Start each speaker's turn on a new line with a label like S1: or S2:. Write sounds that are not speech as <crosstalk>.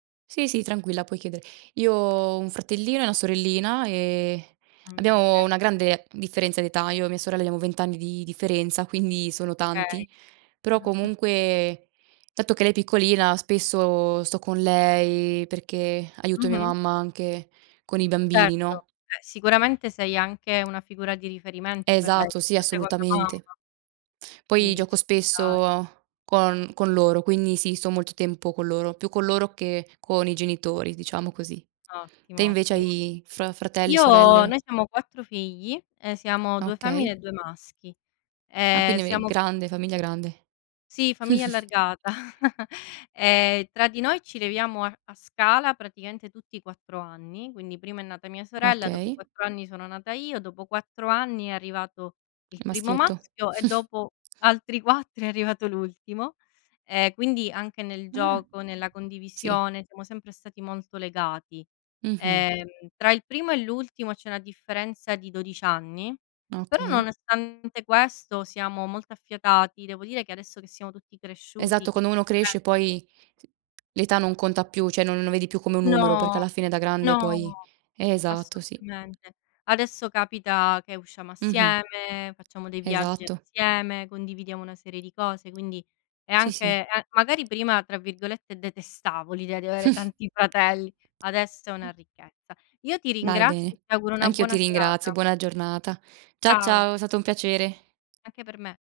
S1: Sì, sì, tranquilla, puoi chiedere. Io ho un fratellino e una sorellina e
S2: Mh, okay.
S1: abbiamo una grande differenza di età. Io e mia sorella abbiamo 20 anni di differenza, quindi sono
S2: Okay.
S1: tanti. Però
S2: <chuckles>
S1: comunque, dato che lei è piccolina, spesso sto con lei perché aiuto mia
S2: Mh-mh.
S1: mamma anche con i bambini,
S2: Certo,
S1: no?
S2: eh, sicuramente sei anche una figura di riferimento per lei,
S1: Esatto, sì,
S2: una seconda mamma
S1: assolutamente. Poi
S2: quindi
S1: gioco
S2: ci sta.
S1: spesso con con loro, quindi sì, sto molto tempo con loro, più con loro che con i genitori, diciamo così. Te
S2: Ottimo,
S1: invece
S2: ottimo.
S1: hai fra fratelli,
S2: Io noi
S1: sorelle?
S2: siamo 4 figli, ehm, siamo 2 femmine
S1: Okay.
S2: e 2 maschi.
S1: Ah,
S2: Ehm,
S1: quindi ave
S2: siamo
S1: grande, famiglia grande.
S2: Sì, famiglia
S1: <chuckles>
S2: allargata. <chuckles> Ehm, tra di noi ci leviamo a a scala praticamente tutti 4 anni, quindi prima è nata mia sorella, dopo
S1: Okay.
S2: 4 anni sono nata io, dopo 4 anni è arrivato il primo
S1: maschietto.
S2: maschio e
S1: <chuckles>
S2: dopo altri 4 è arrivato l'ultimo. Ehm, quindi anche nel
S1: Ah.
S2: gioco, nella
S1: Sì.
S2: condivisione siamo sempre stati molto legati.
S1: Mh-mh.
S2: Ehm, tra il primo e l'ultimo c'è una differenza di 12 anni, però
S1: Okay.
S2: nonostante questo siamo molto affiatati. Devo dire che adesso che siamo tutti cresciuti,
S1: Esatto,
S2: chi
S1: quando uno
S2: tre
S1: cresce poi s l'età non conta più, cioè non non lo vedi più come un numero perché
S2: No!
S1: alla fine da grande poi
S2: No!
S1: esatto, sì.
S2: Assolutamente. Adesso capita che usciamo
S1: Mh-mh.
S2: assieme, facciamo dei viaggi
S1: Esatto.
S2: assieme, condividiamo una serie di cose, quindi è
S1: Sì, sì.
S2: anche ehm, magari prima, tra virgolette, "detestavo" l'idea di avere tanti fratelli, adesso è una
S1: <chuckles>
S2: ricchezza. Io ti
S1: Dai,
S2: ringrazio e
S1: bene.
S2: ti auguro una
S1: Anch'io ti
S2: buona
S1: ringrazio,
S2: serata.
S1: buona giornata. Cia
S2: Ciao.
S1: ciao, è stato un piacere.
S2: Anche per me.